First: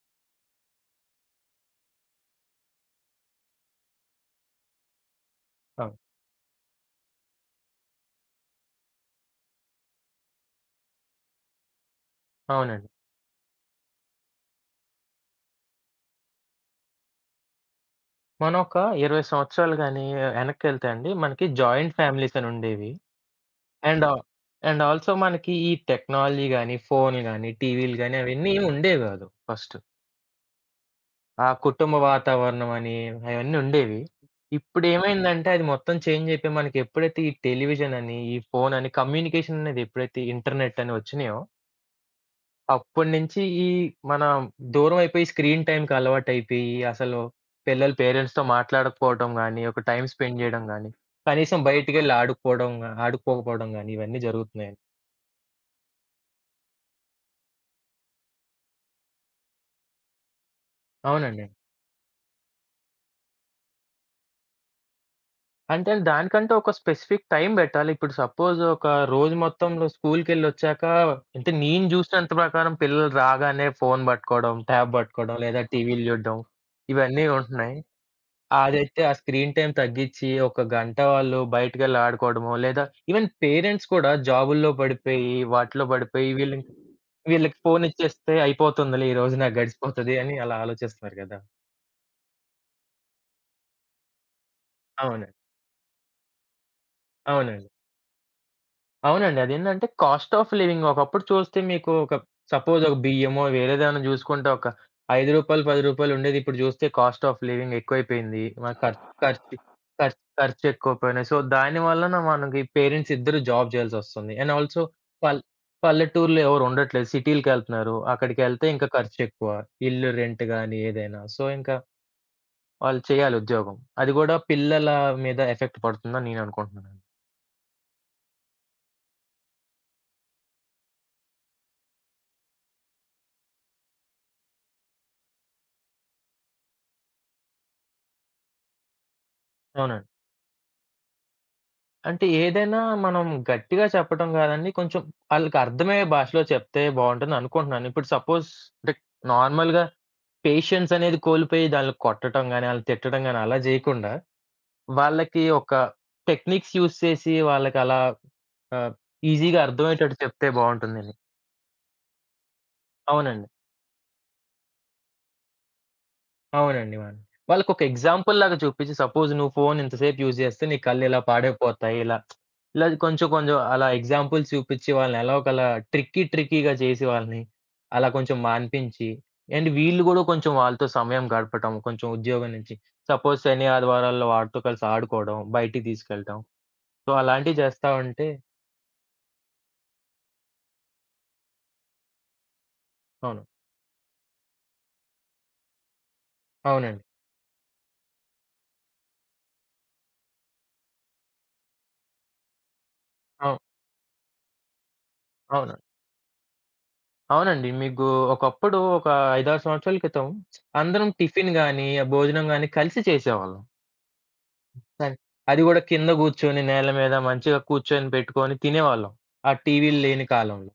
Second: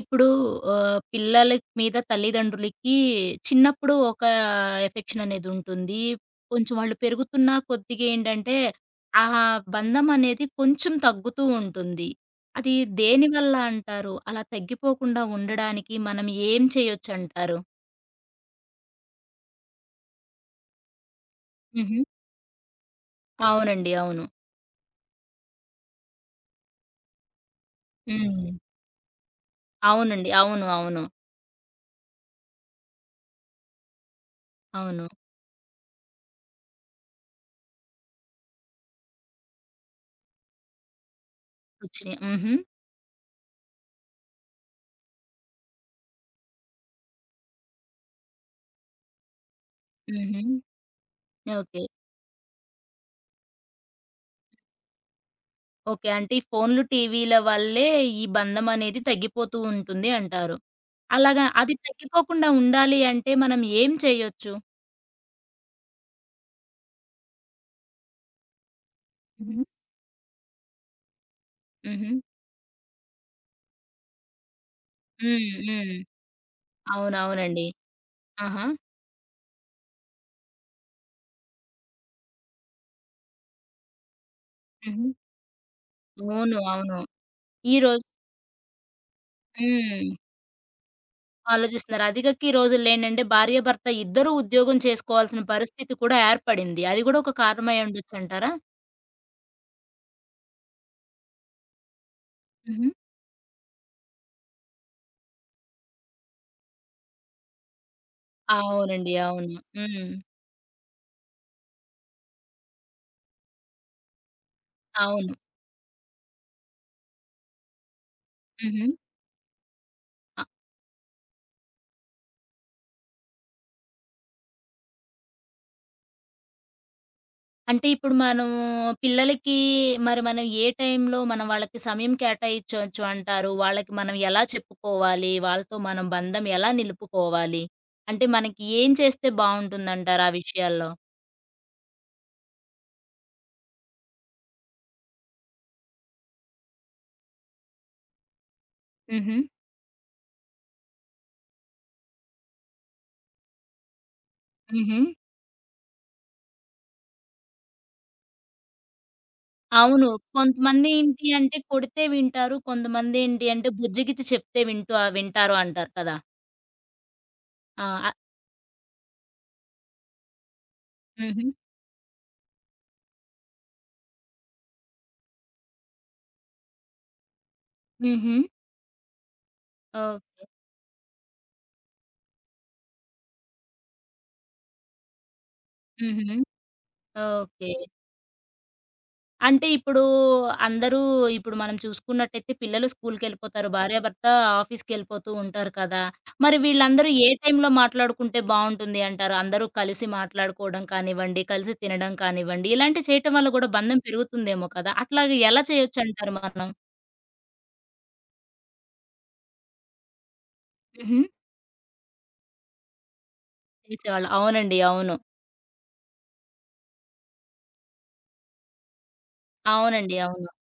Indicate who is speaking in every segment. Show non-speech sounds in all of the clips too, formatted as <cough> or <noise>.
Speaker 1: ఇప్పుడు పిల్లల మీద తల్లిదండ్రులకి చిన్నప్పుడు ఒక ఎఫెక్షన్
Speaker 2: అవును.
Speaker 1: అనేదుంటుంది. కొంచెం వాళ్ళు పెరుగుతున్న కొద్దిగా ఏంటంటే, ఆ బంధం అనేది కొంచెం తగ్గుతూ ఉంటుంది. అది
Speaker 2: అవునండి.
Speaker 1: దేనివల్ల అంటారు? అలా తగ్గిపోకుండా ఉండడానికి మనం ఏం చేయొచ్చంటారు?
Speaker 2: మనం ఒక 20 సంవత్సరాలు గాని వెనక్కెళ్తే అండి, మనకి జాయింట్
Speaker 1: హుహు.
Speaker 2: ఫ్యామిలీస్ అని ఉండేవి.
Speaker 1: అవునండి.
Speaker 2: అండ్ ఆహ్,
Speaker 1: అవును.
Speaker 2: అండ్ ఆల్సో మనకి ఈ టెక్నాలజీ గాని, ఫోన్‌లు గాని, టీవీలు గాని
Speaker 1: హ్మ్.
Speaker 2: అవన్నీ ఉండేవి కాదు ఫస్ట్.
Speaker 1: అవునండి. అవును. అవును.
Speaker 2: ఆ కుటుంబ వాతావరణం అని అవన్నీ ఉండేవి.
Speaker 1: అవును.
Speaker 2: ఇప్పుడేమైందంటే అది మొత్తం చేంజ్ అయిపోయి మనకి ఎప్పుడైతే ఈ టెలివిజన్ అని, ఈ ఫోన్ అని కమ్యూనికేషన్ అనేది ఎప్పుడైతే ఇంటర్నెట్ అని వచ్చినాయో
Speaker 1: వచ్చినియి. హుహు.
Speaker 2: అప్పటినుంచి ఈ మన దూరం అయిపోయి స్క్రీన్ టైమ్‌కి అలవాటైపోయి, అసలు పిల్లలు పేరెంట్స్‌తో మాట్లాడకపోవడం గాని, ఒక టైమ్ స్పెండ్
Speaker 1: హుహు.
Speaker 2: చేయడం గాని, కనీసం
Speaker 1: ఓకే.
Speaker 2: బయటికెళ్ళి ఆడుకోవడం గా ఆడుకోకపోవడం గాని ఇవన్నీ జరుగుతున్నాయండి.
Speaker 1: ఓకే. అంటే ఈ ఫోన్లు, టీవీల వల్లే ఈ బంధం అనేది తగ్గిపోతూ ఉంటుంది అంటారు. అలాగా
Speaker 2: అవునండి.
Speaker 1: అది తగ్గిపోకుండా ఉండాలి అంటే మనం ఏం చేయొచ్చు?
Speaker 2: అంటే దానికంటే ఒక స్పెసిఫిక్ టైమ్ పెట్టాలి. ఇప్పుడు సపోజ్ ఒక రోజు
Speaker 1: హుహు.
Speaker 2: మొత్తంలో స్కూల్‌కెళ్ళొచ్చాక అంటే నేను
Speaker 1: హుహు.
Speaker 2: చూసినంత ప్రకారం పిల్లలు రాగానే ఫోన్ పట్టుకోవడం, ట్యాబ్ పట్టుకోవడం
Speaker 1: హ్మ్.
Speaker 2: లేదా
Speaker 1: హ్మ్.
Speaker 2: టీవీలు చూడడం ఇవన్నీ
Speaker 1: అవునవునండి.
Speaker 2: ఉంటున్నాయి.
Speaker 1: ఆహా!
Speaker 2: అదైతే ఆ స్క్రీన్ టైమ్ తగ్గిచ్చి, ఒక గంట వాళ్ళు బయటికెళ్ళి ఆడుకోవడమో, లేదా ఈవెన్ పేరెంట్స్ కూడా జాబుల్లో
Speaker 1: హుహు.
Speaker 2: పడిపోయి, వాటిలో పడిపోయి
Speaker 1: అవును. అవును.
Speaker 2: వీళ్ళకి
Speaker 1: ఈ రోజు
Speaker 2: ఫోనిచ్చేస్తే అయిపోతుందిలే ఈ రోజు నాకు
Speaker 1: హ్మ్.
Speaker 2: గడిచిపోతది అని అలా ఆలోచిస్తున్నారు గదా!
Speaker 1: ఆలోచిస్తున్నారు. అదిగాక ఈ రోజుల్లో ఏంటంటే భార్యాభర్త ఇద్దరూ ఉద్యోగం
Speaker 2: అవును.
Speaker 1: చేసుకోవాల్సిన పరిస్థితి కూడా ఏర్పడింది. అది కూడా ఒక
Speaker 2: అవునండి.
Speaker 1: కారణమై ఉండొచ్చంటారా?
Speaker 2: అవునండి. అదేందంటే కాస్ట్ ఆఫ్ లివింగ్ ఒకప్పుడు చూస్తే మీకు ఒక సపోజ్
Speaker 1: హుహు.
Speaker 2: ఒక బియ్యమో వేరేదేమన్నా జూసుకుంటే ఒక రూ. 5, రూ. 10 ఉండేది. ఇప్పుడు జూస్తే కాస్ట్ ఆఫ్ లివింగ్ ఎక్కువైపోయింది. మన ఖర్చు
Speaker 1: అవునండి. అవును.
Speaker 2: ఖర్చు
Speaker 1: హ్మ్.
Speaker 2: ఖర్చు ఖర్చెక్కువైపోయినాయి. సో, దాని వలన మనకి పేరెంట్స్ ఇద్దరు జాబ్ జేయాల్సొస్తుంది. అండ్ ఆల్సో
Speaker 1: అవును.
Speaker 2: పల్ పల్లెటూర్లో ఎవరు ఉండట్లేదు. సిటీలకెళ్తున్నారు. అక్కడికెళ్తే ఇంకా
Speaker 1: హుహు.
Speaker 2: ఖర్చెక్కువ. ఇల్లు రెంట్ గాని ఏదైనా. సో, ఇంకా వాళ్ళు చేయాలి ఉద్యోగం. అది గూడా పిల్లల మీద ఎఫెక్ట్ పడుతుందని నేననుకుంటున్నానండి.
Speaker 1: అంటే ఇప్పుడు మనం పిల్లలకి మరి మనం ఏ టైంలో మనం వాళ్ళకి సమయం కేటాయించవచ్చు అంటారు? వాళ్ళకి మనం ఎలా చెప్పుకోవాలి? వాళ్ళతో మనం బంధం ఎలా నిలుపుకోవాలి? అంటే మనకి ఏం చేస్తే
Speaker 2: అవునండి.
Speaker 1: బావుంటుందంటారు ఆ విషయాల్లో?
Speaker 2: అంటే ఏదైనా మనం గట్టిగా చెప్పడం కాదండి. కొంచెం ఆళ్ళకి అర్థమయ్యే భాషలో చెప్తే బావుంటుంది అనుకుంటున్నాను. ఇప్పుడు సపోజ్ అంటే
Speaker 1: హుహు.
Speaker 2: నార్మల్‌గా పేషెన్స్ అనేది కోల్పోయి దాన్ని కొట్టడం గాని, ఆళ్ళని తిట్టడం గాని అలా జేయకుండా,
Speaker 1: హుహు.
Speaker 2: వాళ్ళకి ఒక టెక్నిక్స్ యూజ్ చేసి వాళ్ళకలా ఆహ్, ఈజీగా
Speaker 1: అవును.
Speaker 2: అర్థమయ్యేటట్టు చెప్తే
Speaker 1: కొంతమంది
Speaker 2: బావుంటుందండి.
Speaker 1: ఏంటి అంటే కొడితే వింటారు. కొంతమంది
Speaker 2: అవునండి.
Speaker 1: ఏంటి అంటే బుజ్జగిచ్చి చెప్తే వింటూ వింటారు అంటారు కదా!
Speaker 2: అవునండి. అవును. వాళ్ళకొక
Speaker 1: ఆ!
Speaker 2: ఎగ్జాంపుల్ లాగా చూపించి సపోజ్ నువ్వు ఫోన్ ఇంతసేపు యూజ్ చేస్తే నీ కళ్ళు ఇలా
Speaker 1: హుహు.
Speaker 2: పాడైపోతాయి. ఇలా, ఇలా కొంచెం కొంచెం అలా ఎగ్జాంపుల్స్ చూపించి వాళ్ళని ఎలాగోకలా ట్రిక్కీ ట్రిక్కీగా చేసి వాళ్ళని అలా
Speaker 1: హుహు.
Speaker 2: కొంచెం మాన్పించి అండ్ వీళ్ళు గూడా
Speaker 1: ఓకే.
Speaker 2: కొంచెం వాళ్ళతో సమయం గడపటం. కొంచెం ఉద్యోగం నుంచి సపోజ్ శని, ఆదివారాల్లో వాడితో కలిసి ఆడుకోవడం, బయటికి
Speaker 1: హుహు.
Speaker 2: తీసుకెళ్ళటం. సో, అలాంటివి
Speaker 1: ఓకే.
Speaker 2: చేస్తా ఉంటే
Speaker 1: అంటే ఇప్పుడు అందరూ ఇప్పుడు మనం చూసుకున్నట్టయితే పిల్లలు
Speaker 2: అవును.
Speaker 1: స్కూల్‌కెళ్ళిపోతారు. భార్యాభర్త ఆఫీస్‌కెళ్ళిపోతూ ఉంటారు కదా! మరి
Speaker 2: అవునండి.
Speaker 1: వీళ్ళందరూ ఏ టైంలో మాట్లాడుకుంటే బావుంటుంది అంటారు? అందరూ కలిసి మాట్లాడుకోవడం కానివ్వండి, కలిసి తినడం కానివ్వండి, ఇలాంటివి చేయటం వల్ల
Speaker 2: అవు
Speaker 1: గూడా బంధం పెరుగుతుందేమో కదా! అట్లాగే ఎలా
Speaker 2: అవును.
Speaker 1: చేయొచ్చంటారు మనం?
Speaker 2: అవునండి. మీకు ఒకప్పుడు ఒక 5, 6 సంవత్సరాల క్రితం అందరం
Speaker 1: హుహు.
Speaker 2: టిఫిన్ గాని, ఆ భోజనం గాని కలిసి చేసేవాళ్ళం.
Speaker 1: చేసేవాళ్ళు. అవునండి. అవును.
Speaker 2: కానీ అది గూడా కింద గూర్చొని నేల మీద మంచిగా కూర్చొని పెట్టుకొని తినేవాళ్ళం. ఆ టీవీలు
Speaker 1: అవునండి.
Speaker 2: లేని
Speaker 1: అవును.
Speaker 2: కాలంలో.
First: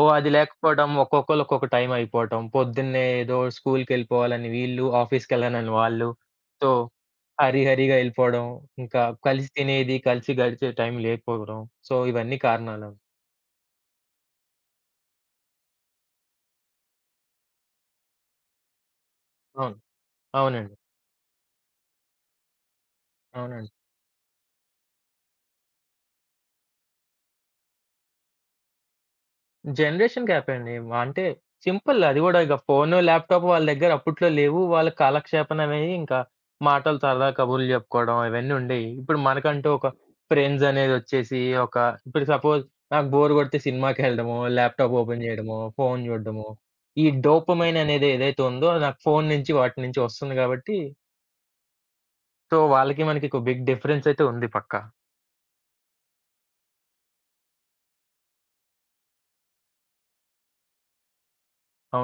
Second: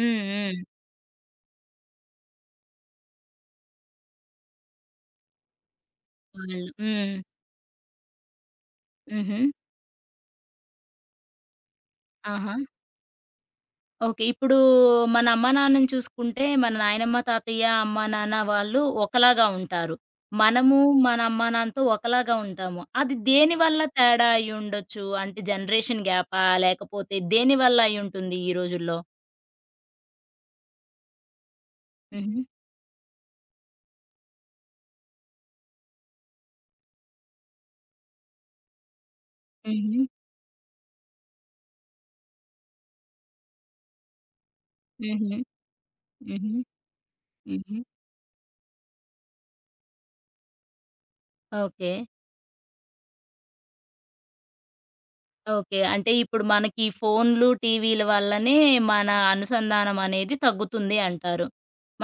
Speaker 2: ఓ అది
Speaker 1: హ్మ్.
Speaker 2: లేకపోవడం ఒక్కొక్కళ్ళు ఒక్కొక్క టైం అయిపోవటం. పొద్దున్నే ఏదో స్కూలుకెళ్ళిపోవాలని వీళ్ళు, ఆఫీస్‌కెళ్ళాలని వాళ్ళు.
Speaker 1: వాళ్ళు.
Speaker 2: సో,
Speaker 1: హ్మ్.
Speaker 2: హరీహరీగా ఎళ్ళిపోవడం. ఇంకా
Speaker 1: హుహు.
Speaker 2: కలిసి తినేది, కలిసి గడిచే టైం లేకపోవడం. సో, ఇవన్నీ
Speaker 1: ఆహా!
Speaker 2: కారణాలు.
Speaker 1: ఓకే. ఇప్పుడు మన అమ్మానాన్నని చూసుకుంటే, మన నాయనమ్మ, తాతయ్య, అమ్మా, నాన్న వాళ్ళు ఒకలాగా
Speaker 2: అవును.
Speaker 1: ఉంటారు.
Speaker 2: అవునండి.
Speaker 1: మనము మన అమ్మానాన్నతో ఒకలాగా ఉంటాము. అది
Speaker 2: అవునండి.
Speaker 1: దేనివల్ల తేడా అయ్యుండొచ్చు? అంటే జనరేషన్ గ్యాపా? లేకపోతే దేనివల్ల అయ్యుంటుంది ఈ రోజుల్లో?
Speaker 2: జనరేషన్ గ్యాపే అండి. అంటే సింపుల్ అది
Speaker 1: హుహు.
Speaker 2: గూడా ఇక ఫోను, ల్యాప్‌టాప్ వాళ్ళ దగ్గర అప్పట్లో లేవు. వాళ్ళ కాలక్షేపణమయ్యి ఇంకా మాటలు సరదా కబుర్లు జెప్పుకోవడం ఇవన్నీ ఉండేయి. ఇప్పుడు మనకంటూ ఒక
Speaker 1: హుహు.
Speaker 2: ఫ్రెండ్స్ అనేదొచ్చేసి ఒక ఇప్పుడు సపోజ్ నాకు బోర్ గొడితే సినిమాకెళ్ళడమో, ల్యాప్‌టాప్ ఓపెన్
Speaker 1: హుహు.
Speaker 2: జేయడమో, ఫోను జూడ్డమో.
Speaker 1: హుహు.
Speaker 2: ఈ డోపమైన్
Speaker 1: హుహు.
Speaker 2: అనేది ఏదైతే ఉందో నాకు ఫోను నుంచి వాటి నుంచి వస్తుంది గాబట్టి,
Speaker 1: ఓకే.
Speaker 2: సో, వాళ్ళకి మనకి ఒక బిగ్ డిఫరెన్స్ అయితే ఉంది పక్కా.
Speaker 1: ఓకే. అంటే ఇప్పుడు మనకి ఈ ఫోన్లు, టీవీల వల్లనే మన అనుసంధానం అనేది తగ్గుతుంది అంటారు.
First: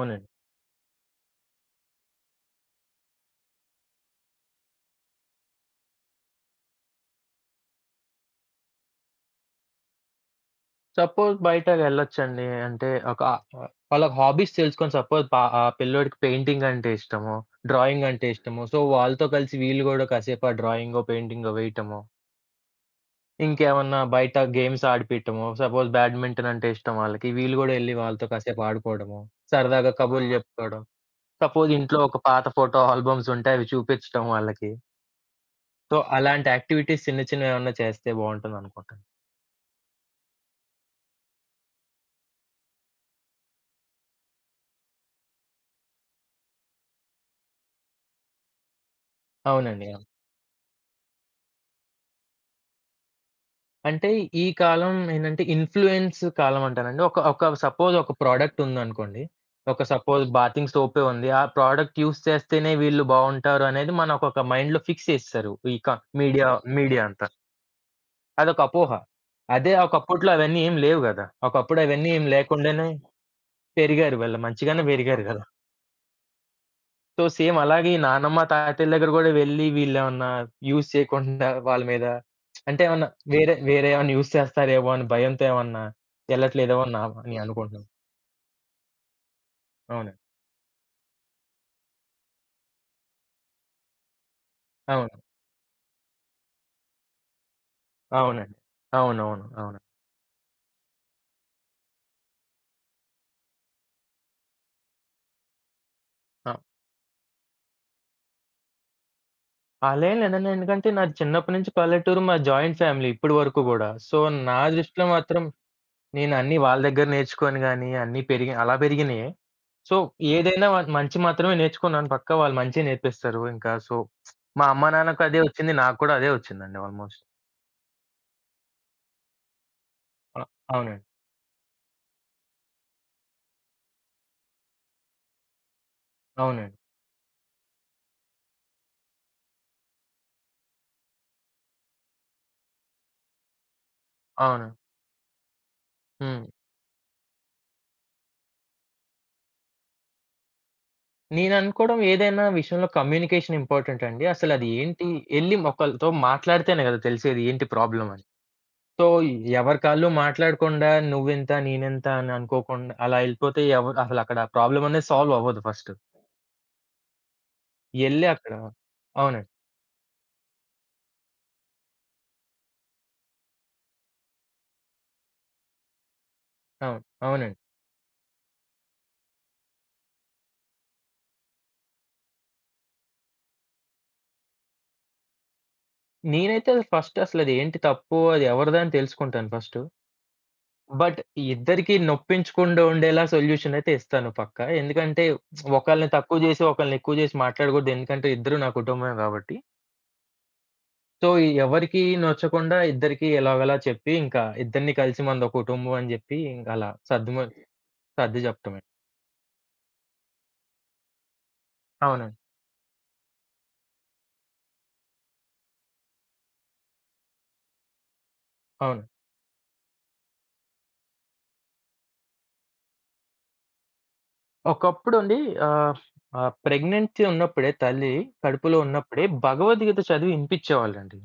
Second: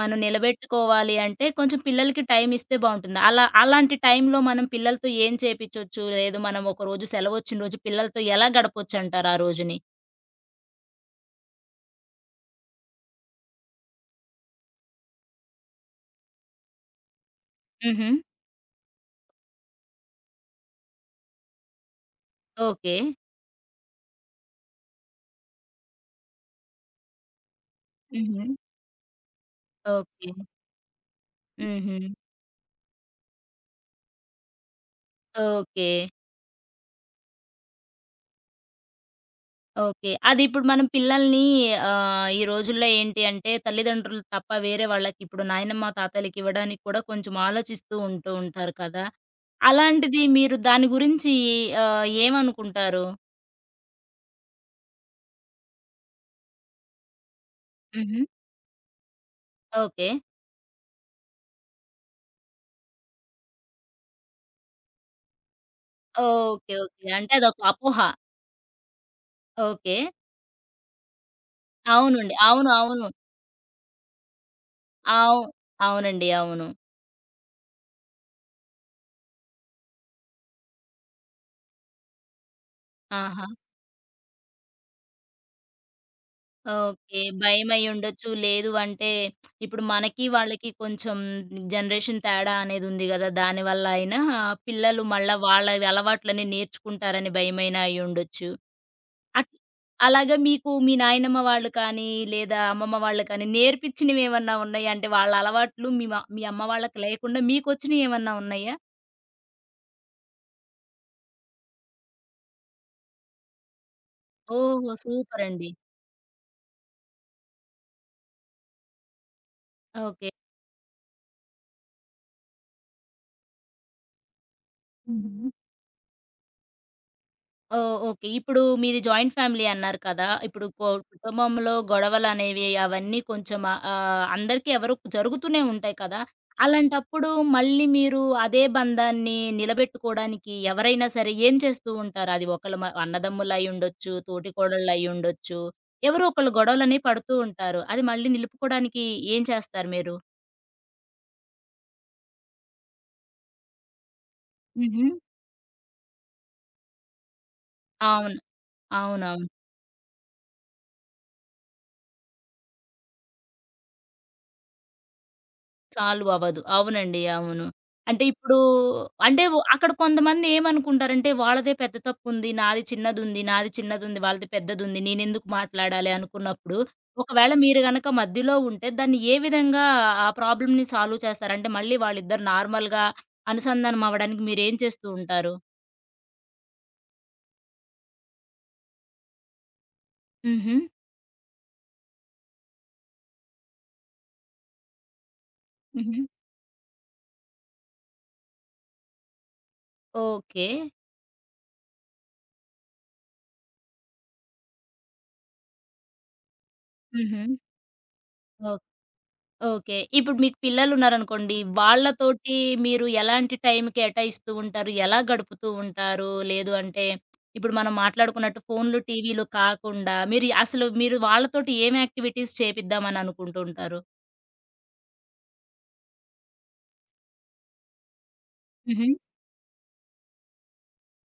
Speaker 1: మనం నిలబెట్టుకోవాలి అంటే కొంచెం పిల్లలకి టైం ఇస్తే బావుంటుంది. అలా అలాంటి టైంలో మనం పిల్లలతో ఏం చేపిచ్చొచ్చు? లేదు మనం ఒకరోజు సెలవొచ్చిన రోజు పిల్లలతో ఎలా గడపొచ్చంటారు ఆ రోజుని?
Speaker 2: సపోజ్ బయటకెళ్ళొచ్చండి. అంటే ఒక వాళ్ళకి హాబీస్ తెలుసుకొని సపోజ్ ఆ పిల్లోడికి పెయింటింగ్ అంటే ఇష్టము,
Speaker 1: హుహు.
Speaker 2: డ్రాయింగ్ అంటే ఇష్టము. సో, వాళ్ళతో కలిసి వీళ్ళు గూడా కాసేపు ఆ డ్రాయింగో, పెయింటింగో వేయటము.
Speaker 1: ఓకే.
Speaker 2: ఇంకేమన్నా బయట గేమ్స్ ఆడిపియటము. సపోజ్ బ్యాడ్మింటన్ అంటే ఇష్టం వాళ్ళకి. వీళ్ళు గూడా ఎళ్లి వాళ్ళతో
Speaker 1: హుహు.
Speaker 2: కాసేపు ఆడుకోవడము. సరదాగా
Speaker 1: ఓకే.
Speaker 2: కబుర్లు ఆ! జెప్పుకోవడం. సపోజ్
Speaker 1: హుహు.
Speaker 2: ఇంట్లో ఒక పాత ఫోటో ఆల్బమ్స్ ఉంటే అవి చూపిచ్చటం వాళ్ళకి.
Speaker 1: ఓకే.
Speaker 2: సో, అలాంటి యాక్టివిటీస్ చిన్న చిన్నవేమన్నా చేస్తే బావుంటుందనుకుంటాను.
Speaker 1: ఓకే. అది ఇప్పుడు మనం పిల్లల్ని ఈ రోజుల్లో ఏంటి అంటే తల్లిదండ్రులు తప్ప వేరే వాళ్ళకి ఇప్పుడు నాయనమ్మ, తాతయ్యలకి ఇవ్వడానికి కూడా కొంచెం ఆలోచిస్తూ ఉంటూ ఉంటారు కదా!
Speaker 2: అవునండి. అవును.
Speaker 1: అలాంటిది మీరు దాని గురించి ఏమనుకుంటారు?
Speaker 2: అంటే ఈ కాలం ఏంటంటే ఇన్‌ఫ్లూయెన్స్ కాలం అంటానండి. ఒక ఒక సపోజ్ ఒక
Speaker 1: హుహు.
Speaker 2: ప్రొడక్ట్ ఉందనుకోండి. ఒక
Speaker 1: ఓకే.
Speaker 2: సపోజ్ బాతింగ్ సోపే ఉంది. ఆ ప్రొడక్ట్ యూజ్ చేస్తేనే వీళ్ళు బావుంటారు అనేది మనకొక మైండ్‌లో ఫిక్స్ చేసేసారు. ఈ క మీడియా
Speaker 1: ఓకే.
Speaker 2: Media
Speaker 1: okay.
Speaker 2: అంతా.
Speaker 1: అంటే అదొక అపోహ.
Speaker 2: అదొక అపోహ. అదే
Speaker 1: ఓకే.
Speaker 2: ఒకప్పట్లో అవన్నీ ఏం లేవు గదా! ఒకప్పుడు అవన్నీ ఏం
Speaker 1: అవునండి. అవును.
Speaker 2: లేకుండానే
Speaker 1: అవును.
Speaker 2: పెరిగారు. వీళ్ళు మంచిగానే పెరిగారు
Speaker 1: అవు
Speaker 2: గదా!
Speaker 1: అవునండి. అవును.
Speaker 2: సో, సేమ్ అలాగే ఈ నానమ్మ, తాతయ్యల దగ్గర గూడా వెళ్లి వీళ్ళేమన్నా యూజ్ చేయకుండా వాళ్ళ మీద అంటే ఏమన్నా
Speaker 1: ఆహా!
Speaker 2: వేరే వేరే ఏమన్నా యూజ్ చేస్తారేమో అని భయంతో ఏమన్నా ఎళ్ళట్లేదేమో నా
Speaker 1: ఓకే.
Speaker 2: అని అనుకుంటున్నాను.
Speaker 1: భయమయ్యుండొచ్చు. లేదు అంటే ఇప్పుడు
Speaker 2: అవునండి.
Speaker 1: మనకి, వాళ్ళకి కొంచెం జనరేషన్ తేడా అనేదుంది గదా! దానివల్ల అయినా పిల్లలు
Speaker 2: అవును.
Speaker 1: మళ్ళా వాళ్ళవి అలవాట్లన్నీ నేర్చుకుంటారని భయమైనా అయ్యుండొచ్చు.
Speaker 2: అవునండి. అవునవును.
Speaker 1: అట్
Speaker 2: అవును.
Speaker 1: అలాగా మీకు మీ నాయనమ్మ వాళ్ళు కానీ, లేదా అమ్మమ్మ వాళ్ళు కానీ నేర్పించినవేమన్నా ఉన్నాయా? అంటే వాళ్ళ అలవాట్లు మీ మీ
Speaker 2: ఆ!
Speaker 1: అమ్మ వాళ్ళకి లేకుండా మీకొచ్చినయేమన్నా ఉన్నాయా?
Speaker 2: అలా ఏం లేదండి. ఎందుకంటే నాది చిన్నప్పటి నుంచి పల్లెటూరు, మాది జాయింట్ ఫ్యామిలీ ఇప్పటి వరకు గూడా. సో, నా
Speaker 1: ఓహో!
Speaker 2: దృష్టిలో మాత్రం
Speaker 1: సూపరండి.
Speaker 2: నేను అన్నీ వాళ్ళ దగ్గర నేర్చుకొని గాని, అన్నీ పెరిగి అలా పెరిగినియే. సో, ఏదైనా మంచి మాత్రమే నేర్చుకున్నాను. పక్కా వాళ్ళు మంచే నేర్పిస్తారు ఇంకా. సో, మా అమ్మా నాన్నకు అదే
Speaker 1: ఓకే.
Speaker 2: వచ్చింది. నాకు కూడా అదే వచ్చిందండి ఆల్‌మోస్ట్.
Speaker 1: ఓహ్! ఓకే. ఇప్పుడు మీది జాయింట్ ఫ్యామిలీ అన్నారు కదా!
Speaker 2: అ!
Speaker 1: ఇప్పుడు
Speaker 2: అవునండి.
Speaker 1: కుటుంబంలో గొడవలనేవి అవన్నీ కొంచెం అందరికీ ఎవరు జరుగుతూనే ఉంటాయి కదా!
Speaker 2: అవునండి.
Speaker 1: అలాంటప్పుడు మళ్ళీ మీరు అదే బంధాన్ని నిలబెట్టుకోవడానికి ఎవరైనా సరే ఏం చేస్తూ ఉంటారు? అది ఒకళ్ళు అన్నదమ్ములయ్యుండొచ్చు, తోటి
Speaker 2: అవును.
Speaker 1: కోడళ్ళయ్యుండొచ్చు. ఎవరో
Speaker 2: హ్మ్.
Speaker 1: ఒకళ్ళు గొడవలనేవి పడుతూ ఉంటారు. అది మళ్ళీ నిలుపుకోవడానికి ఏం చేస్తారు మీరు?
Speaker 2: నేననుకోవడం ఏదైనా విషయంలో కమ్యూనికేషన్ ఇంపార్టెంట్ అండి. అసలది
Speaker 1: హుహు.
Speaker 2: ఏంటి ఎళ్లి ఒకళ్ళతో మాట్లాడితేనే కదా తెలిసేది ఏంటి ప్రాబ్లమ్ అని.
Speaker 1: అవును.
Speaker 2: సో,
Speaker 1: అవునవును.
Speaker 2: ఎవరి కాళ్ళు మాట్లాడకుండా నువ్వింత, నేనింత అని అనుకోకుండా అలా ఎళ్ళిపోతే ఎవరు అసలక్కడ ప్రాబ్లమ్ అనేది సాల్వ్ అవ్వదు ఫస్ట్.
Speaker 1: సాల్వ్ అవ్వదు. అవునండి. అవును. అంటే
Speaker 2: ఎళ్లి అక్కడ
Speaker 1: ఇప్పుడు అంటే
Speaker 2: అవునండి.
Speaker 1: అక్కడ కొంతమంది ఏమనుకుంటారంటే, వాళ్ళదే పెద్ద తప్పుంది. నాది చిన్నదుంది. నాది చిన్నదుంది. వాళ్ళది పెద్దదుంది. నేనెందుకు మాట్లాడాలి అనుకున్నప్పుడు,
Speaker 2: అవును.
Speaker 1: ఒకవేళ
Speaker 2: అవునండి.
Speaker 1: మీరు గనక మధ్యలో ఉంటే, దాన్ని ఏ విధంగా ఆ ప్రాబ్లమ్‌ని సాల్వ్ చేస్తారు? అంటే మళ్ళీ వాళ్ళిద్దరు నార్మల్‌గా అనుసంధానం అవ్వడానికి మీరేం చేస్తూ ఉంటారు?
Speaker 2: నేనైతే అది ఫస్ట్ అసలది ఏంటి తప్పు అది ఎవరిదా అని తెలుసుకుంటాను ఫస్టు.
Speaker 1: హుహు.
Speaker 2: బట్ ఇద్దరికీ నొప్పించకుండా ఉండేలా సొల్యూషన్ అయితే ఇస్తాను పక్కా. ఎందుకంటే ఒకళ్ళని
Speaker 1: హుహు.
Speaker 2: తక్కువ జేసి, ఒకళ్ళని ఎక్కువ జేసి మాట్లాడగూడదు. ఎందుకంటే ఇద్దరు నా కుటుంబమే గాబట్టి.
Speaker 1: ఓకే.
Speaker 2: సో, ఎవరికీ నొచ్చకుండా ఇద్దరికీ ఎలాగోలా చెప్పి ఇంకా ఇద్దరిని కలిసి మనదో కుటుంబం అని జెప్పి ఇంకలా
Speaker 1: హుహు.
Speaker 2: సర్ది జెప్పటమే.
Speaker 1: ఓకే. ఇప్పుడు మీకు పిల్లలున్నారనుకోండి.
Speaker 2: అవునండి.
Speaker 1: వాళ్ళతోటి మీరు ఎలాంటి టైం కేటాయిస్తూ ఉంటారు? ఎలా గడుపుతూ ఉంటారు? లేదు అంటే ఇప్పుడు మనం మాట్లాడుకున్నట్టు ఫోన్లు,
Speaker 2: అవును.
Speaker 1: టీవీలు కాకుండా మీరు అసలు మీరు వాళ్ళతోటి ఏం యాక్టివిటీస్ చేపిద్దామని అనుకుంటూ ఉంటారు?
Speaker 2: ఒకప్పుడండి ఆహ్, ఆహ్, ప్రెగ్నెన్సీ ఉన్నప్పుడే తల్లి కడుపులో
Speaker 1: హుహు.
Speaker 2: ఉన్నప్పుడే భగవద్గీత చదివి ఇనిపించేవాళ్ళండి.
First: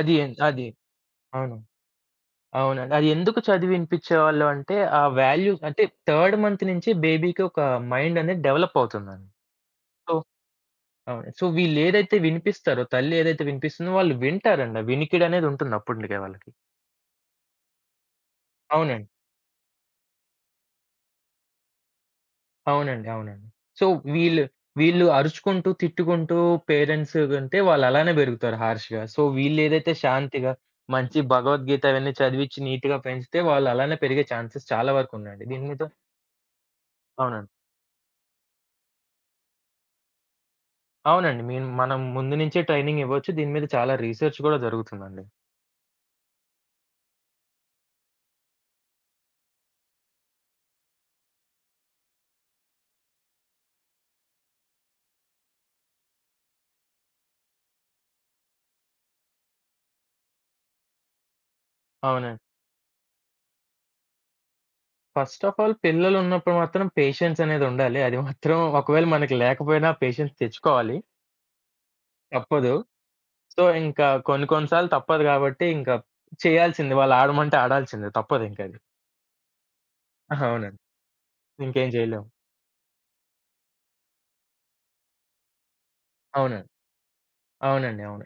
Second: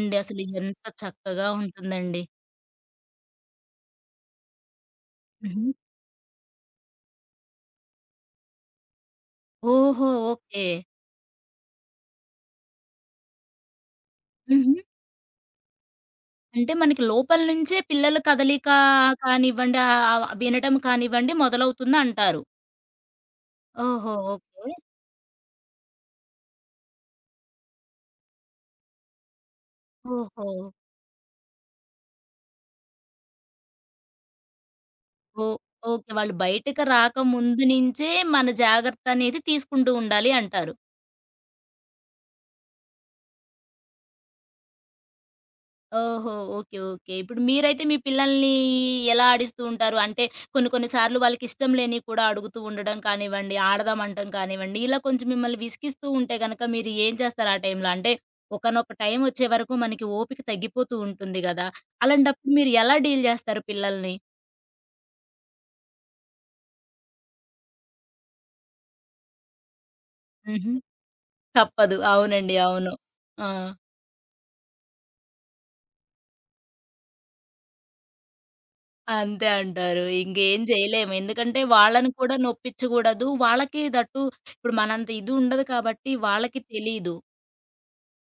Speaker 2: అది ఎన్
Speaker 1: అసలు
Speaker 2: అది
Speaker 1: ఎంత చక్కగా
Speaker 2: అవును.
Speaker 1: ఉంటుందండి.
Speaker 2: అవునండి. అది ఎందుకు చదివి ఇనిపించేవాళ్ళు అంటే ఆ వాల్యూ
Speaker 1: హుహు.
Speaker 2: అంటే థర్డ్ మంత్ నుంచి బేబీకి ఒక మైండ్ అనేది డెవలప్ అవుతుందండి.
Speaker 1: ఓహో!
Speaker 2: So
Speaker 1: okay.
Speaker 2: అవును. సో వీళ్ళేదైతే వినిపిస్తారో తల్లి ఏదైతే వినిపిస్తుందో వాళ్ళు
Speaker 1: హుహు.
Speaker 2: వింటారండి. ఆ వినికిడనేది ఉంటుంది అప్పటికే వాళ్ళకి.
Speaker 1: అంటే మనకి లోపల నుంచే పిల్లల కదలిక
Speaker 2: అవునండి.
Speaker 1: కానివ్వండి, వినడం కానివ్వండి మొదలవుతుందంటారు.
Speaker 2: అవునండి. అవునండి. సో,
Speaker 1: ఓహో!
Speaker 2: వీళ్ళు
Speaker 1: ఓకే.
Speaker 2: వీళ్ళు అరుచుకుంటూ, తిట్టుకుంటూ పేరెంట్స్ కంటే వాళ్ళు అలానే పెరుగుతారు హార్ష్‌గా. సో, వీళ్ళేదైతే
Speaker 1: ఓహో!
Speaker 2: శాంతిగా, మంచి భగవద్గీత అవన్నీ చదివిచ్చి నీట్‌గా పెంచితే వాళ్ళు అలానే పెరిగే ఛాన్సెస్ చాలా వరకు
Speaker 1: ఓ
Speaker 2: ఉన్నాయండి. దీని మీద
Speaker 1: ఓకే. వాళ్ళు బయటకి
Speaker 2: అవునండి.
Speaker 1: రాకముందు నించే మన జాగ్రత్తనేది తీసుకుంటూ ఉండాలి అంటారు.
Speaker 2: అవునండి. మనం ముందు నుంచే ట్రైనింగ్ ఇవ్వచ్చు. దీని మీద చాలా రీసెర్చ్ కూడా జరుగుతుందండి.
Speaker 1: ఓహో! ఓకే. ఓకే. ఇప్పుడు మీరైతే మీ పిల్లల్ని ఎలా ఆడిస్తూ ఉంటారు? అంటే కొన్ని కొన్ని సార్లు వాళ్ళకిష్టం లేనివి కూడా అడుగుతూ ఉండడం కానివ్వండి, ఆడదాం అనటం కానివ్వండి, ఇలా కొంచెం మిమ్మల్ని విసిగిస్తూ ఉంటే గనక మీరు ఏం చేస్తారు ఆ టైంలో? అంటే ఒకానొక టైం వచ్చే వరకు మనకి ఓపిక తగ్గిపోతూ ఉంటుంది గదా!
Speaker 2: అవునండి.
Speaker 1: అలాంటప్పుడు మీరు ఎలా డీల్ జేస్తారు పిల్లల్ని?
Speaker 2: ఫస్ట్ ఆఫ్ ఆల్ పిల్లలున్నప్పుడు మాత్రం పేషెన్స్ అనేది ఉండాలి. అది మాత్రం ఒకవేళ మనకి లేకపోయినా పేషెన్స్
Speaker 1: హుహు.
Speaker 2: తెచ్చుకోవాలి.
Speaker 1: తప్పదు. అవునండి.
Speaker 2: తప్పదు.
Speaker 1: అవును. ఆ!
Speaker 2: సో, ఇంకా కొన్ని కొన్ని సార్లు తప్పదు గాబట్టి, ఇంకా చేయాల్సింది. వాళ్ళు ఆడమంటే ఆడాల్సిందే. తప్పదింకది.
Speaker 1: అంతే అంటారు.
Speaker 2: ఆహా!
Speaker 1: ఇంకేం
Speaker 2: అవునండి.
Speaker 1: జేయలేము. ఎందుకంటే
Speaker 2: ఇంకేం
Speaker 1: వాళ్ళని
Speaker 2: జేయలేం.
Speaker 1: కూడా నొప్పించకూడదు. వాళ్ళకి దట్టు ఇప్పుడు మనంత ఇది ఉండదు కాబట్టి వాళ్ళకి
Speaker 2: అవునండి.
Speaker 1: తెలీదు.
Speaker 2: అవునండి. అవును.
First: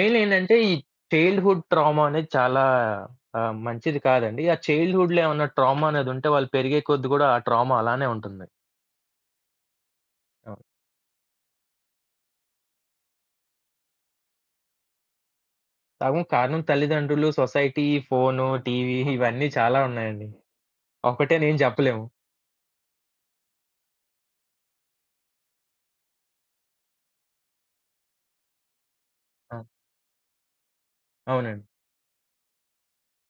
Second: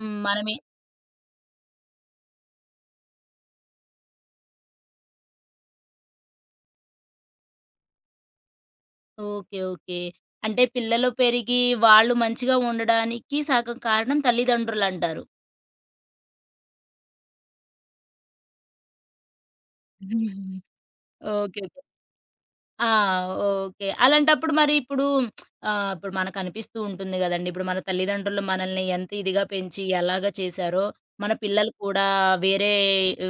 Speaker 1: హ్మ్. మనమే
Speaker 2: ఏంటంటే, ఈ చైల్డ్‌హుడ్ ట్రామా అనేది చాలా మంచిది కాదండి. ఆ చైల్డ్‌హుడ్‌లో ఏమన్నా ట్రామా అనేదుంటే, వాళ్ళు పెరిగే కొద్దీ గూడా ఆ ట్రామా అలానే ఉంటుంది.
Speaker 1: ఓకే. ఓకే. అంటే
Speaker 2: అవును.
Speaker 1: పిల్లలు పెరిగి వాళ్ళు మంచిగా ఉండడానికి సగం కారణం తల్లిదండ్రులంటారు.
Speaker 2: సగం కారణం తల్లిదండ్రులు, సొసైటీ, ఫోను, టీవీ ఇవన్నీ చాలా ఉన్నాయండి.
Speaker 1: <laughs> ఓకే.
Speaker 2: ఒకటే అని ఏం
Speaker 1: ఓకే.
Speaker 2: జెప్పలేము.
Speaker 1: ఆ! ఓకే. అలాంటప్పుడు మరి ఇప్పుడు ఇప్పుడు మనకనిపిస్తూ ఉంటుంది గదండీ! ఇప్పుడు మన తల్లిదండ్రులు మనల్ని ఎంత ఇదిగా
Speaker 2: ఆ!
Speaker 1: పెంచి, ఎలాగా చేశారో, మన
Speaker 2: అవునండి.
Speaker 1: పిల్లలు కూడా వేరే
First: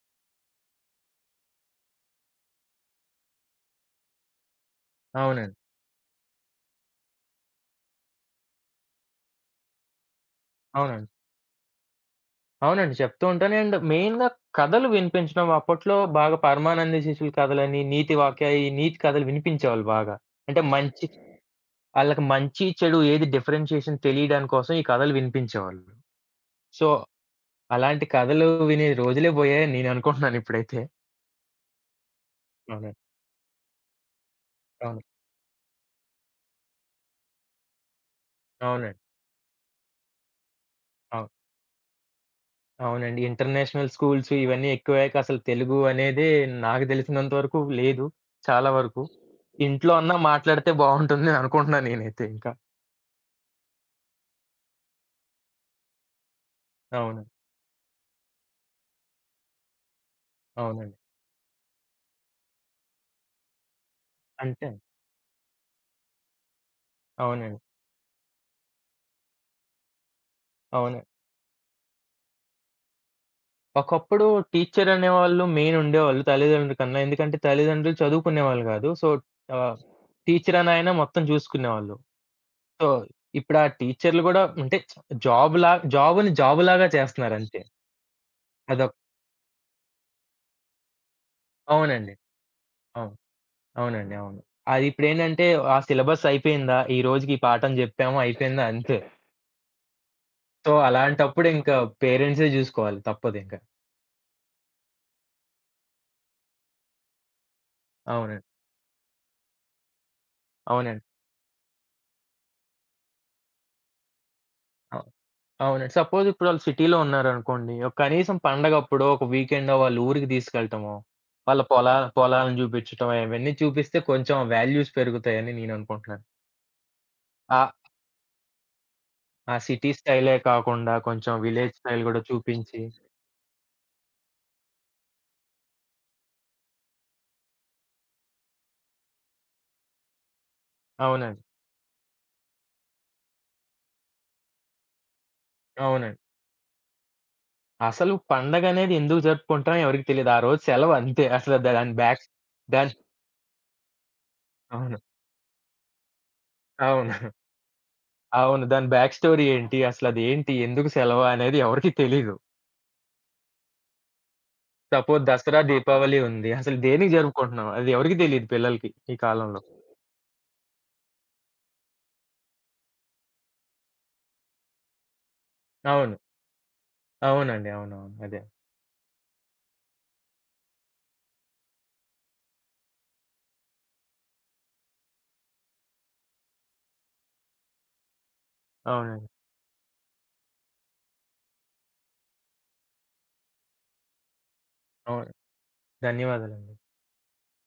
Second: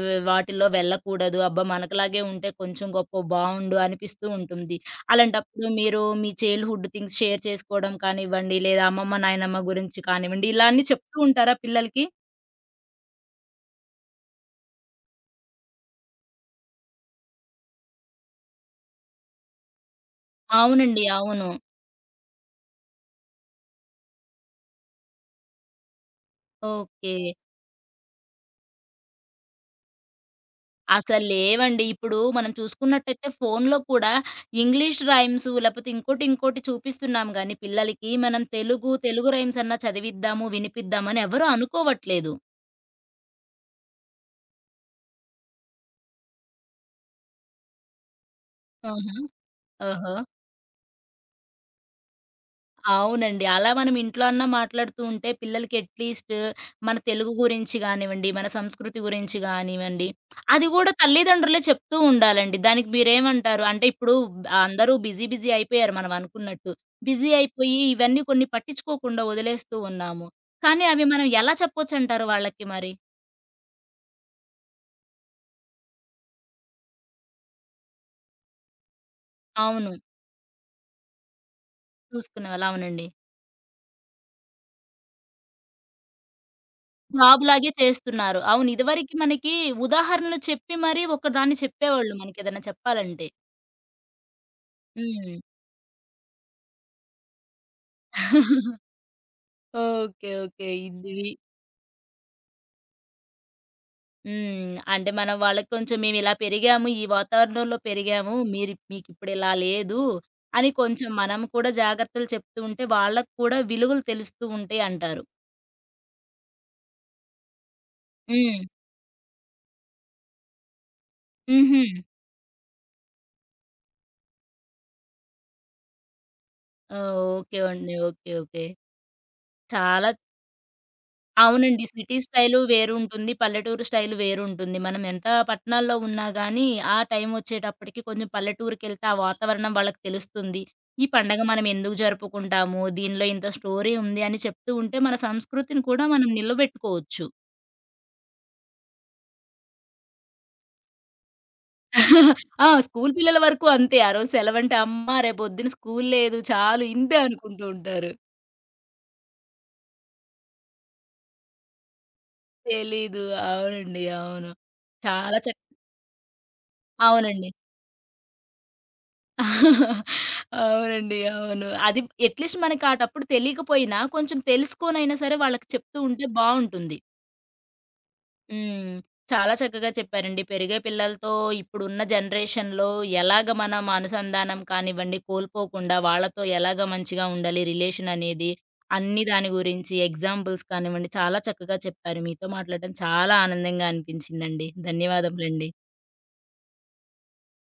Speaker 1: వాటిల్లో వెళ్ళకూడదు. అబ్బా! మనకులాగే ఉంటే కొంచెం గొప్పో బావుండు అనిపిస్తూ ఉంటుంది.
Speaker 2: అవునండి.
Speaker 1: అలాంటప్పుడు మీరు మీ చైల్డ్‌హుడ్ థింగ్స్ షేర్ చేసుకోవడం కానివ్వండి, లేదా అమ్మమ్మ, నాయనమ్మ గురించి కానివ్వండి, ఇలా అన్నీ
Speaker 2: అవునండి.
Speaker 1: చెప్తూ ఉంటారా పిల్లలకి?
Speaker 2: అవునండి. చెప్తూ ఉంటాను. అండ్ మెయిన్‌గా కథలు వినిపించడం అప్పట్లో బాగా పరమానంద శిష్యుల కథలని, నీతి వాక్య, ఈ నీతి కథలు వినిపించేవాళ్ళు బాగా. అంటే
Speaker 1: అవునండి.
Speaker 2: మంచి
Speaker 1: అవును.
Speaker 2: ఆళ్ళకి మంచి, చెడు ఏది డిఫరెన్షియేషన్ తెలియడాని కోసం ఈ కథలు వినిపించేవాళ్ళు. So,
Speaker 1: okay.
Speaker 2: అలాంటి కథలు వినే రోజులే పోయాయని నేననుకుంటున్నాను ఇప్పుడైతే.
Speaker 1: అసలు లేవండి. ఇప్పుడు మనం
Speaker 2: అవునండి.
Speaker 1: చూసుకున్నట్టయితే ఫోన్‌లో కూడా ఇంగ్లీష్
Speaker 2: అవును.
Speaker 1: రైమ్స్ లేపోతే ఇంకోటి, ఇంకోటి చూపిస్తున్నాం గానీ పిల్లలకి మనం తెలుగు,
Speaker 2: అవునండి.
Speaker 1: తెలుగు రైమ్స్ అన్నా చదివిద్దాము, వినిపిద్దామని
Speaker 2: అవును.
Speaker 1: ఎవరు అనుకోవట్లేదు.
Speaker 2: అవునండి. ఇంటర్నేషనల్ స్కూల్స్ ఇవన్నీ ఎక్కువయ్యాక అసలు తెలుగు అనేదే నాకు తెలిసినంత వరకు లేదు. చాలా వరకు.
Speaker 1: ఆహా!
Speaker 2: ఇంట్లో
Speaker 1: ఓహో!
Speaker 2: అన్నా మాట్లాడితే బావుంటుంది అనుకుంటున్నాను నేనైతే ఇంకా.
Speaker 1: అవునండి. అలా మనం ఇంట్లో అన్నా మాట్లాడుతూ ఉంటే పిల్లలకి అట్‌లీస్ట్ మన
Speaker 2: అవును.
Speaker 1: తెలుగు గురించి గానివ్వండి, మన సంస్కృతి గురించి గానివ్వండి, అది గూడా
Speaker 2: అవునండి.
Speaker 1: తల్లిదండ్రులే చెప్తూ ఉండాలండి. దానికి మీరేమంటారు? అంటే ఇప్పుడు
Speaker 2: అంతే.
Speaker 1: అందరూ బిజీ బిజీ అయిపోయారు మనం అనుకున్నట్టు. బిజీ
Speaker 2: అవునండి.
Speaker 1: అయిపోయి ఇవన్నీ కొన్ని పట్టించుకోకుండా వదిలేస్తూ ఉన్నాము. కానీ
Speaker 2: అవును.
Speaker 1: అవి మనం ఎలా చెప్పొచ్చంటారు వాళ్ళకి మరి?
Speaker 2: ఒకప్పుడు టీచర్ అనేవాళ్ళు మెయిన్ ఉండేవాళ్ళు తల్లిదండ్రుల కన్నా. ఎందుకంటే తల్లిదండ్రులు చదువుకునేవాళ్ళు గాదు. సో, ఆహ్,
Speaker 1: అవును.
Speaker 2: టీచర్ అని ఆయన మొత్తం చూసుకునేవాళ్ళు.
Speaker 1: చూసుకునేవాళ్ళు.
Speaker 2: సో,
Speaker 1: అవునండి.
Speaker 2: ఇప్పుడు ఆ టీచర్‌లు గూడా అంటే జాబ్‌లాగా చేస్తున్నారు
Speaker 1: జాబ్
Speaker 2: అంతే.
Speaker 1: లాగే చేస్తున్నారు. అవును.
Speaker 2: అదొక
Speaker 1: ఇదివరకి మనకి ఉదాహరణలు చెప్పి మరీ ఒకదాన్ని చెప్పేవాళ్ళు
Speaker 2: అవునండి.
Speaker 1: మనకేదైనా
Speaker 2: అవును.
Speaker 1: చెప్పాలంటే.
Speaker 2: అవునండి. అవును. అది
Speaker 1: హ్మ్.
Speaker 2: ఇప్పుడేంటంటే ఆ సిలబస్ అయిపోయిందా? ఈ రోజుకి ఈ పాఠం జెప్పాము అయిపోయిందా?
Speaker 1: <laughs>
Speaker 2: అంతే.
Speaker 1: ఓకే. ఓకే.
Speaker 2: సో,
Speaker 1: ఇది
Speaker 2: అలాంటప్పుడు ఇంకా పేరెంట్సే జూసుకోవాలి తప్పదింక.
Speaker 1: హ్మ్. అంటే మనం వాళ్ళకి కొంచెం మేమిలా పెరిగాము. ఈ వాతావరణంలో పెరిగాము.
Speaker 2: అవునండి.
Speaker 1: మీరు మీకిప్పుడిలా లేదు అని
Speaker 2: అవునండి.
Speaker 1: కొంచెం మనం కూడా జాగ్రత్తలు చెప్తూ ఉంటే వాళ్ళకి కూడా విలువలు తెలుస్తూ ఉంటాయి అంటారు.
Speaker 2: అవునండి. సపోజ్ ఇప్పుడు వాళ్ళు సిటీలో ఉన్నారనుకోండి. ఒక కనీసం
Speaker 1: హ్మ్.
Speaker 2: పండగప్పుడో, ఒక వీకెండో వాళ్ళ ఊరికి తీసుకెళ్ళటమో, వాళ్ళ
Speaker 1: హ్మ్. హుహు.
Speaker 2: పొలా పొలాలను చూపించటం ఇవన్నీ చూపిస్తే కొంచెం వాల్యూస్ పెరుగుతాయని నేననుకుంటున్నాను.
Speaker 1: ఓహ్! ఓకే
Speaker 2: ఆహ్,
Speaker 1: అండి. ఓకే. ఓకే.
Speaker 2: ఆ ఆ సిటీ
Speaker 1: చాలా
Speaker 2: స్టైలే కాకుండా కొంచెం విలేజ్
Speaker 1: అవునండి.
Speaker 2: స్టైల్
Speaker 1: సిటీ
Speaker 2: గూడా
Speaker 1: స్టైలు
Speaker 2: చూపించి
Speaker 1: వేరుంటుంది. పల్లెటూరు స్టైలు వేరుంటుంది. మనం ఎంత పట్టణాల్లో ఉన్నా గానీ, ఆ టైమొచ్చేటప్పటికి కొంచెం పల్లెటూరికెళ్తే ఆ వాతావరణం వాళ్ళకి తెలుస్తుంది. ఈ పండగ
Speaker 2: అవునండి.
Speaker 1: మనం ఎందుకు జరుపుకుంటాము? దీనిలో ఇంత స్టోరీ ఉంది అని చెప్తూ ఉంటే, మన సంస్కృతిని కూడా
Speaker 2: అవునండి.
Speaker 1: మనం నిలబెట్టుకోవచ్చు.
Speaker 2: అసలు పండగనేది ఎందుకు జరుపుకుంటాం ఎవరికీ తెలీదు. ఆ రోజు సెలవు అంతే. అసలు దా- దాని బ్యాక్
Speaker 1: ఆ!
Speaker 2: దాని
Speaker 1: స్కూలు పిల్లల వరకు అంతే. ఆ రోజు సెలవంటే,
Speaker 2: అవును.
Speaker 1: అమ్మా! రేపొద్దున స్కూలు లేదు చాలు
Speaker 2: అవును.
Speaker 1: ఇంతే అనుకుంటూ ఉంటారు.
Speaker 2: అవును. దాని బ్యాక్ స్టోరీ ఏంటి? అసలదేంటి? ఎందుకు సెలవు అనేది ఎవరికీ తెలీదు.
Speaker 1: తెలీదు. అవునండి. అవును.
Speaker 2: సపోజ్
Speaker 1: చాలా చక్
Speaker 2: దసరా, దీపావళి ఉంది. అసలు దేనికి
Speaker 1: అవునండి.
Speaker 2: జరుపుకుంటున్నాం? అది ఎవరికీ తెలీదు పిల్లలకి ఈ కాలంలో.
Speaker 1: అవునండి. అవును. అది అట్‌లీస్ట్ మనకి ఆటప్పుడు తెలియకపోయినా కొంచెం తెలుసుకోనైనా సరే వాళ్ళకి చెప్తూ
Speaker 2: అవును.
Speaker 1: ఉంటే బావుంటుంది.
Speaker 2: అవునండి. అవునవును. అదే.
Speaker 1: హ్మ్. చాలా చక్కగా చెప్పారండి. పెరిగే పిల్లలతో ఇప్పుడున్న జనరేషన్‌లో ఎలాగ మనం అనుసంధానం కానివ్వండి కోల్పోకుండా వాళ్ళతో ఎలాగ మంచిగా ఉండాలి రిలేషన్ అనేది, అన్ని
Speaker 2: అవునండి.
Speaker 1: దాని గురించి ఎగ్జాంపుల్స్ కానివ్వండి చాలా చక్కగా చెప్పారు. మీతో మాట్లాడడం చాలా ఆనందంగా అనిపించిందండి.
Speaker 2: అవును.
Speaker 1: ధన్యవాదములండి.
Speaker 2: ధన్యవాదాలండి.